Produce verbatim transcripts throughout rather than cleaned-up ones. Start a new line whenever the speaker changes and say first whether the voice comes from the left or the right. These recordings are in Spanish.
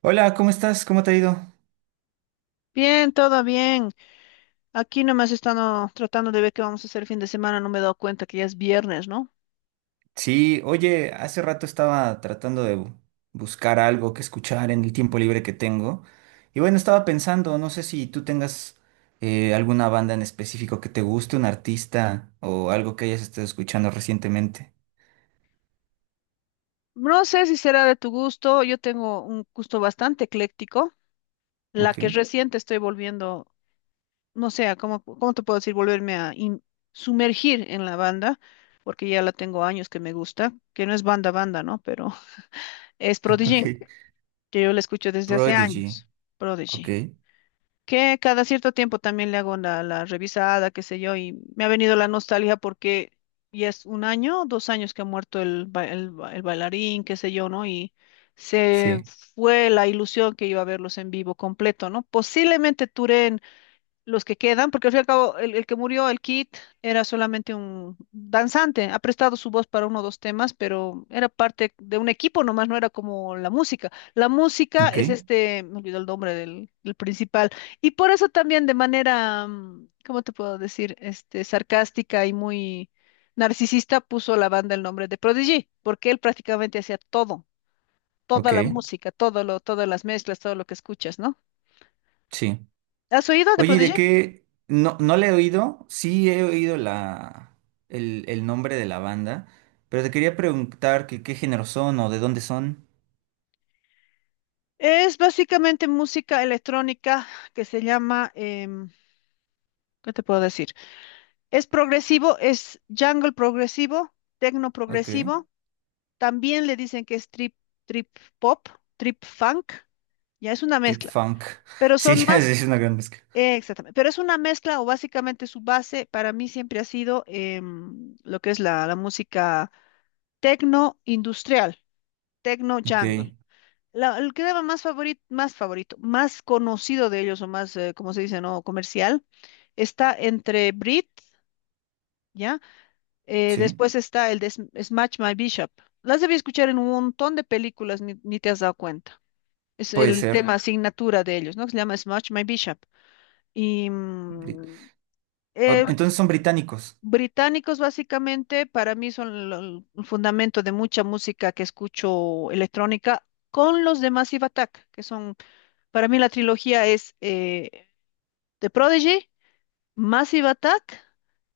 right: Hola, ¿cómo estás? ¿Cómo te ha ido?
left: Bien, todo bien. Aquí nomás están oh, tratando de ver qué vamos a hacer el fin de semana. No me he dado cuenta que ya es viernes, ¿no?
right: Sí, oye, hace rato estaba tratando de bu- buscar algo que escuchar en el tiempo libre que tengo. Y bueno, estaba pensando, no sé si tú tengas eh, alguna banda en específico que te guste, un artista o algo que hayas estado escuchando recientemente.
left: No sé si será de tu gusto. Yo tengo un gusto bastante ecléctico. La
right: Ok.
left: que reciente estoy volviendo, no sé, a ¿cómo, cómo te puedo decir? Volverme a in- sumergir en la banda, porque ya la tengo años que me gusta, que no es banda banda, ¿no? Pero es
right: Ok.
left: Prodigy, que yo la escucho desde hace
right: Prodigy,
left: años.
right: ok.
left: Prodigy, que cada cierto tiempo también le hago la, la revisada, qué sé yo, y me ha venido la nostalgia porque ya es un año, dos años que ha muerto el, ba- el, ba- el bailarín, qué sé yo, ¿no? Y se
right: Sí,
left: fue la ilusión que iba a verlos en vivo completo, ¿no? Posiblemente Touré los que quedan, porque al fin y al cabo el, el que murió, el Kid, era solamente un danzante, ha prestado su voz para uno o dos temas, pero era parte de un equipo nomás, no era como la música. La música
right: ok,
left: es este, me olvidó el nombre del, del principal, y por eso también de manera, mm, ¿cómo te puedo decir? Este, sarcástica y muy narcisista puso a la banda el nombre de Prodigy, porque él prácticamente hacía todo, toda
right: ok,
left: la música, todo lo, todas las mezclas, todo lo que escuchas, ¿no?
right: sí.
left: ¿Has oído de
right: Oye, ¿y de
left: Prodigy?
right: qué? No, no le he oído, sí he oído la, el, el nombre de la banda, pero te quería preguntar que qué género son o de dónde son.
left: Es básicamente música electrónica que se llama, em, ¿qué te puedo decir? Es progresivo, es jungle progresivo, techno
right: Ok,
left: progresivo. También le dicen que es trip, trip pop, trip funk. Ya es una
right: Trip
left: mezcla,
right: Funk.
left: pero
right: Sí,
left: son
right: es
left: más,
right: es una gran mezcla.
left: eh, exactamente, pero es una mezcla o básicamente su base para mí siempre ha sido em, lo que es la, la música techno industrial, techno
right: Ok,
left: jungle. La, el crema más favorito, más favorito, más conocido de ellos o más, eh, como se dice, no comercial, está entre Brit, ¿ya? Eh,
right: sí,
left: después está el de Sm- Smash My Bishop. Las debí escuchar en un montón de películas, ni, ni te has dado cuenta. Es
right: puede
left: el
right: ser.
left: tema Ya. asignatura de ellos, ¿no? Que se llama Smash My Bishop. Y
right: Bri-
left: mm,
right: o-
left: eh, Ah,
right: Entonces son británicos.
left: británicos, básicamente, para mí son lo- el fundamento de mucha música que escucho electrónica con los de Massive Attack, que son. Para mí la trilogía es eh, The Prodigy, Massive Attack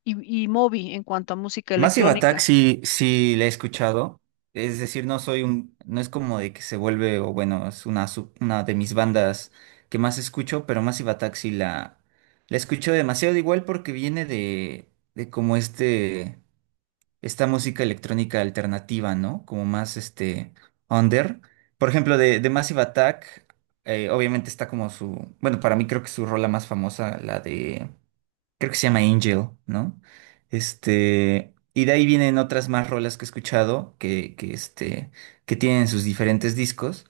left: y, y Moby en cuanto a música
right: Massive Attack
left: electrónica.
right: sí, sí la he escuchado. Es decir, no soy un, no es como de que se vuelve, o bueno, es una, sub- una de mis bandas que más escucho, pero Massive Attack sí la, la escucho demasiado, igual porque viene de, de como este, esta música electrónica alternativa, ¿no? Como más este, under. Por ejemplo, de, de Massive Attack, eh, obviamente está como su, bueno, para mí creo que su rola más famosa, la de creo que se llama Angel, ¿no? Este, y de ahí vienen otras más rolas que he escuchado que, que, este, que tienen sus diferentes discos.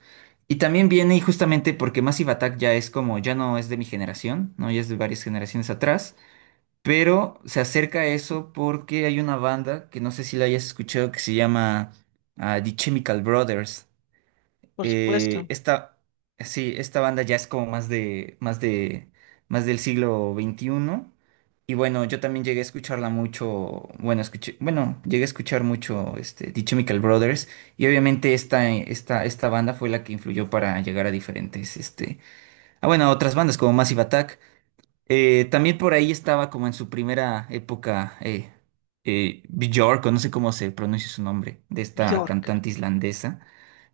right: Y también viene, y justamente porque Massive Attack ya es como, ya no es de mi generación, ¿no? Ya es de varias generaciones atrás, pero se acerca a eso porque hay una banda que no sé si la hayas escuchado que se llama ah, The Chemical Brothers.
left: Por
right: Eh,
left: supuesto.
right: esta, sí, esta banda ya es como más de, más de, más del siglo veintiuno. Y bueno, yo también llegué a escucharla mucho, bueno, escuché, bueno, llegué a escuchar mucho este, The Chemical Brothers. Y obviamente esta, esta, esta banda fue la que influyó para llegar a diferentes, este, ah, bueno, a otras bandas como Massive Attack. Eh, también por ahí estaba como en su primera época, eh, eh, Björk, o no sé cómo se pronuncia su nombre, de esta
left: Bjork.
right: cantante islandesa.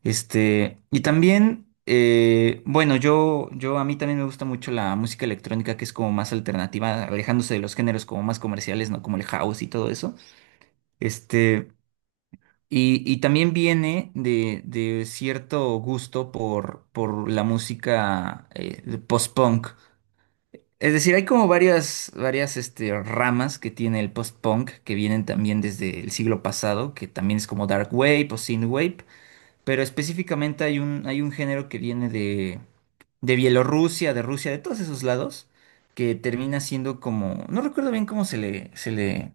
right: Este, y también, eh, bueno, yo, yo a mí también me gusta mucho la música electrónica que es como más alternativa, alejándose de los géneros como más comerciales, ¿no? Como el house y todo eso. Este, y, y también viene de, de cierto gusto por, por la música eh, post-punk. Es decir, hay como varias, varias este, ramas que tiene el post-punk que vienen también desde el siglo pasado, que también es como dark wave o synth wave pero específicamente hay un, hay un género que viene de, de Bielorrusia, de Rusia, de todos esos lados, que termina siendo como, no recuerdo bien cómo se le, se le,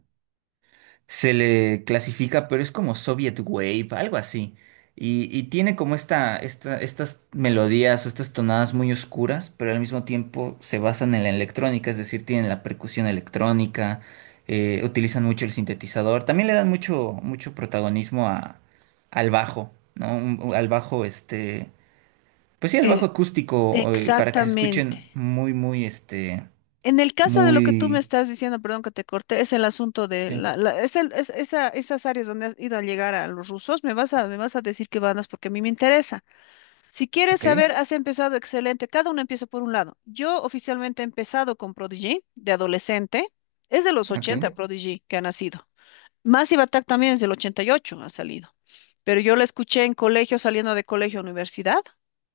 right: se le clasifica, pero es como Soviet Wave, algo así. Y, y tiene como esta, esta, estas melodías o estas tonadas muy oscuras, pero al mismo tiempo se basan en la electrónica, es decir, tienen la percusión electrónica, eh, utilizan mucho el sintetizador, también le dan mucho, mucho protagonismo a, al bajo, ¿no? Un- al bajo, este, pues sí, al bajo
left: Eh,
right: acústico, eh, para que se escuchen
left: exactamente.
right: muy, muy, este,
left: En el caso de lo que tú me
right: muy...
left: estás diciendo, perdón que te corté, es el asunto de
right: Sí,
left: la, la- es el- es- esa- esas áreas donde has ido a llegar a los rusos, me vas a, me vas a decir que van porque a mí me interesa. Si quieres
right: ok,
left: saber, has empezado excelente. Cada uno empieza por un lado. Yo oficialmente he empezado con Prodigy de adolescente. Es de los
right: ok,
left: ochenta Prodigy que ha nacido. Massive Attack también es del ochenta y ocho, ha salido. Pero yo la escuché en colegio, saliendo de colegio a universidad,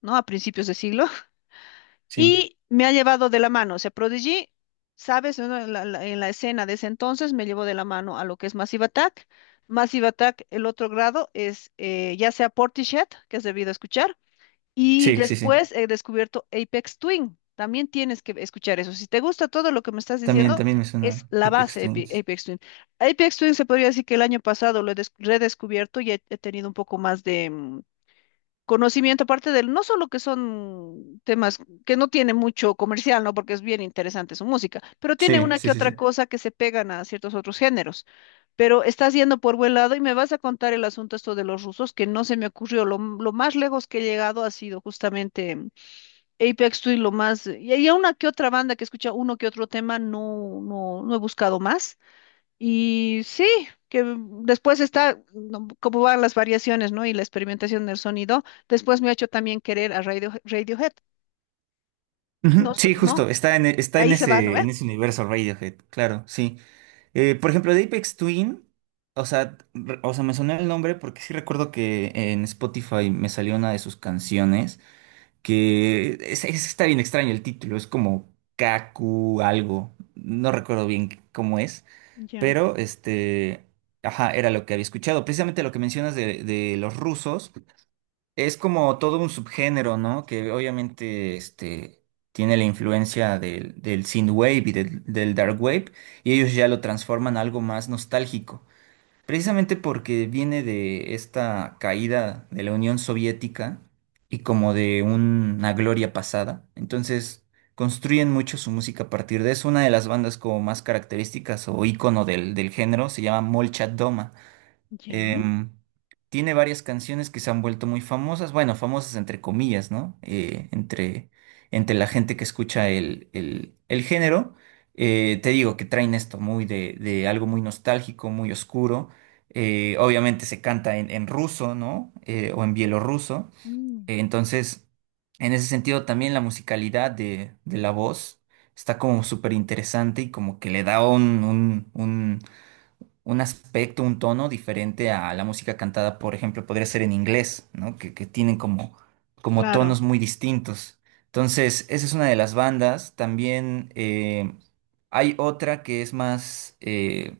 left: ¿no? A principios de siglo.
right: sí,
left: Y me ha llevado de la mano. O sea, Prodigy, sabes, ¿no? En la, la- en la escena de ese entonces me llevó de la mano a lo que es Massive Attack. Massive Attack, el otro grado es eh, ya sea Portishead, que has debido escuchar, y
right: sí, sí, sí.
left: después he descubierto Apex Twin. También tienes que escuchar eso. Si te gusta todo lo que me estás
right: También,
left: diciendo,
right: también me suena
left: es la
right: Apex
left: base de Ape-
right: Twins.
left: Apex Twin. Apex Twin se podría decir que el año pasado lo he des- redescubierto y he, he tenido un poco más de, mm, conocimiento, aparte del, no solo que son temas que no tiene mucho comercial, ¿no? Porque es bien interesante su música, pero tiene
right: Sí,
left: una
right: sí,
left: que
right: sí, sí.
left: otra cosa que se pegan a ciertos otros géneros. Pero estás yendo por buen lado y me vas a contar el asunto esto de los rusos, que no se me ocurrió. Lo, m- lo más lejos que he llegado ha sido justamente mm, Apex Twin, lo más. Y hay una que otra banda que escucha uno que otro tema, no, no, no he buscado más. Y sí, que después está no, cómo van las variaciones, ¿no? Y la experimentación del sonido. Después me ha hecho también querer a Radio, Radiohead.
right: Ujú,
left: No, so-
right: sí,
left: no,
right: justo, está en, e- está en
left: ahí se va, ¿no
right: ese, en
left: ve?
right: ese universo Radiohead, claro, sí. Eh, por ejemplo, de Apex Twin, o sea, re- o sea, me sonó el nombre porque sí recuerdo que en Spotify me salió una de sus canciones que es- es- está bien extraño el título, es como Kaku algo, no recuerdo bien cómo es,
left: Ya,
right: pero este, ajá, era lo que había escuchado. Precisamente lo que mencionas de, de los rusos. Es como todo un subgénero, ¿no? Que obviamente este, tiene la influencia del, del synthwave y del, del dark wave, y ellos ya lo transforman a algo más nostálgico. Precisamente porque viene de esta caída de la Unión Soviética y como de una gloria pasada. Entonces construyen mucho su música a partir de eso. Una de las bandas como más características o ícono del, del género se llama Molchat Doma.
left: ya,
right: Em, tiene varias canciones que se han vuelto muy famosas, bueno, famosas entre comillas, ¿no? Eh, entre, entre la gente que escucha el, el- el género. Eh, te digo que traen esto muy de, de algo muy nostálgico, muy oscuro. Eh, obviamente se canta en, en ruso, ¿no? Eh, o en bielorruso.
left: mm,
right: Eh, entonces, en ese sentido, también la musicalidad de, de la voz está como súper interesante y como que le da un, un, un un aspecto, un tono diferente a la música cantada, por ejemplo, podría ser en inglés, ¿no? Que, que tienen como, como
left: claro,
right: tonos muy distintos. Entonces, esa es una de las bandas. También eh, hay otra que es más, eh,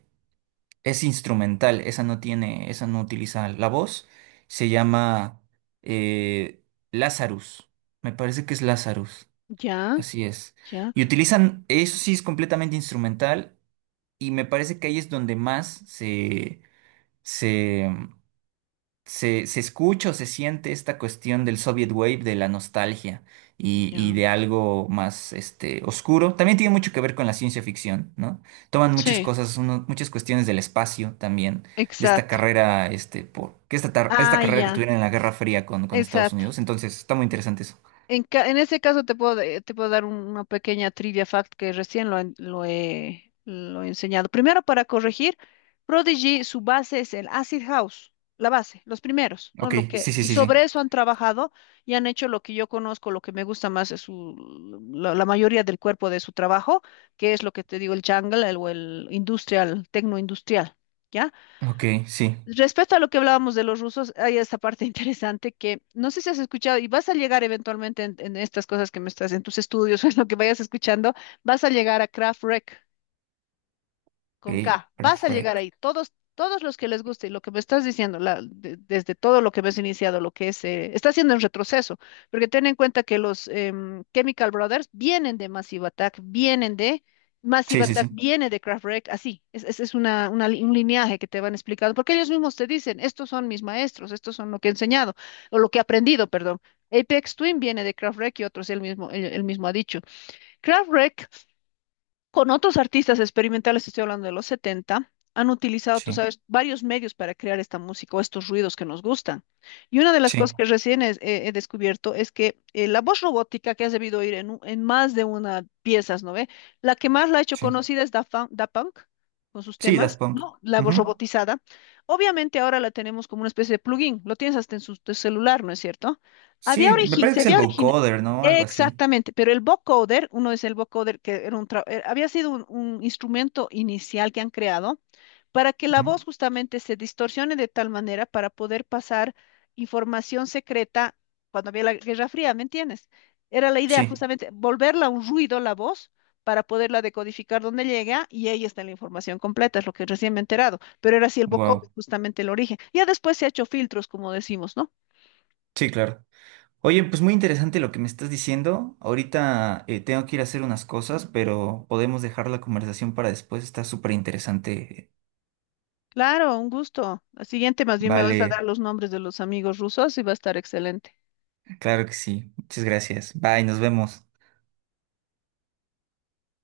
right: es instrumental, esa no tiene, esa no utiliza la voz. Se llama eh, Lazarus. Me parece que es Lazarus.
left: ya,
right: Así es.
left: ya,
right: Y utilizan, eso sí es completamente instrumental y me parece que ahí es donde más se, se, se, se escucha o se siente esta cuestión del Soviet Wave, de la nostalgia y, y
left: ya.
right: de algo más este, oscuro. También tiene mucho que ver con la ciencia ficción, ¿no? Toman muchas
left: Sí.
right: cosas, uno- muchas cuestiones del espacio también, de esta
left: Exacto.
right: carrera, este, por, que esta, tar- esta
left: Ah,
right: carrera que
left: ya,
right: tuvieron en la Guerra Fría con, con Estados
left: exacto.
right: Unidos. Entonces, está muy interesante eso.
left: En, ca- en ese caso te puedo, de- te puedo dar un- una pequeña trivia fact que recién lo, en- lo he, lo he enseñado. Primero, para corregir, Prodigy, su base es el Acid House, la base, los primeros, ¿no?
right: Ok,
left: Lo que,
right: sí, sí,
left: y
right: sí, sí.
left: sobre eso han trabajado y han hecho lo que yo conozco, lo que me gusta más es su, la, la mayoría del cuerpo de su trabajo, que es lo que te digo, el jungle el- o el industrial, tecno industrial.
right: Ok, sí.
left: Respecto a lo que hablábamos de los rusos, hay esta parte interesante que no sé si has escuchado y vas a llegar eventualmente en, en, estas cosas que me estás, en tus estudios o en lo que vayas escuchando, vas a llegar a Kraftwerk con
right: Ok,
left: K. Vas a llegar
right: perfecto.
left: ahí. Todos, todos los que les guste y lo que me estás diciendo, la- de- desde todo lo que me has iniciado, lo que es, eh, está haciendo en retroceso, porque ten en cuenta que los em, Chemical Brothers vienen de Massive Attack, vienen de
right: Sí,
left: Massive. Sí.
right: sí,
left: Attack,
right: sí.
left: viene de Kraftwerk, así. Es, es, es una, una li- un lineaje que te van explicando, porque ellos mismos te dicen, estos son mis maestros, estos son lo que he enseñado, o lo que he aprendido, perdón. Apex Twin viene de Kraftwerk y otros, él mismo, él él mismo ha dicho. Kraftwerk con otros artistas experimentales, estoy hablando de los setenta, han utilizado, tú
right: Sí,
left: sabes, varios medios para crear esta música o estos ruidos que nos gustan. Y una de las cosas
right: sí,
left: que recién es- he, he descubierto es que eh, la voz robótica que has debido oír en, u- en más de una piezas, ¿no ve? La que más la ha hecho
right: sí.
left: conocida es Da Fun- Da Punk, con sus
right: Sí, Daft
left: temas,
right: Punk.
left: ¿no? La voz
right: Ujú.
left: robotizada. Obviamente ahora la tenemos como una especie de plugin, lo tienes hasta en su tu celular, ¿no es cierto? Había
right: Sí, me
left: origi-
right: parece que
left: se
right: es el
left: había
right: vocoder, ¿no? Algo así.
left: Exactamente, pero el vocoder, uno es el vocoder que era un tra- eh, había sido un, un instrumento inicial que han creado para que la
right: Ujú.
left: voz justamente se distorsione de tal manera para poder pasar información secreta cuando había la Guerra Fría, ¿me entiendes? Era la idea
right: Sí,
left: justamente volverla un ruido la voz para poderla decodificar donde llega y ahí está la información completa, es lo que recién me he enterado, pero era así el vocoder,
right: wow.
left: justamente el origen. Ya después se ha hecho filtros, como decimos, ¿no?
right: Sí, claro. Oye, pues muy interesante lo que me estás diciendo. Ahorita eh, tengo que ir a hacer unas cosas, pero podemos dejar la conversación para después. Está súper interesante.
left: Claro, un gusto. La siguiente más bien me vas a dar
right: Vale,
left: los nombres de los amigos rusos y va a estar excelente.
right: claro que sí. Muchas gracias. Bye, nos vemos.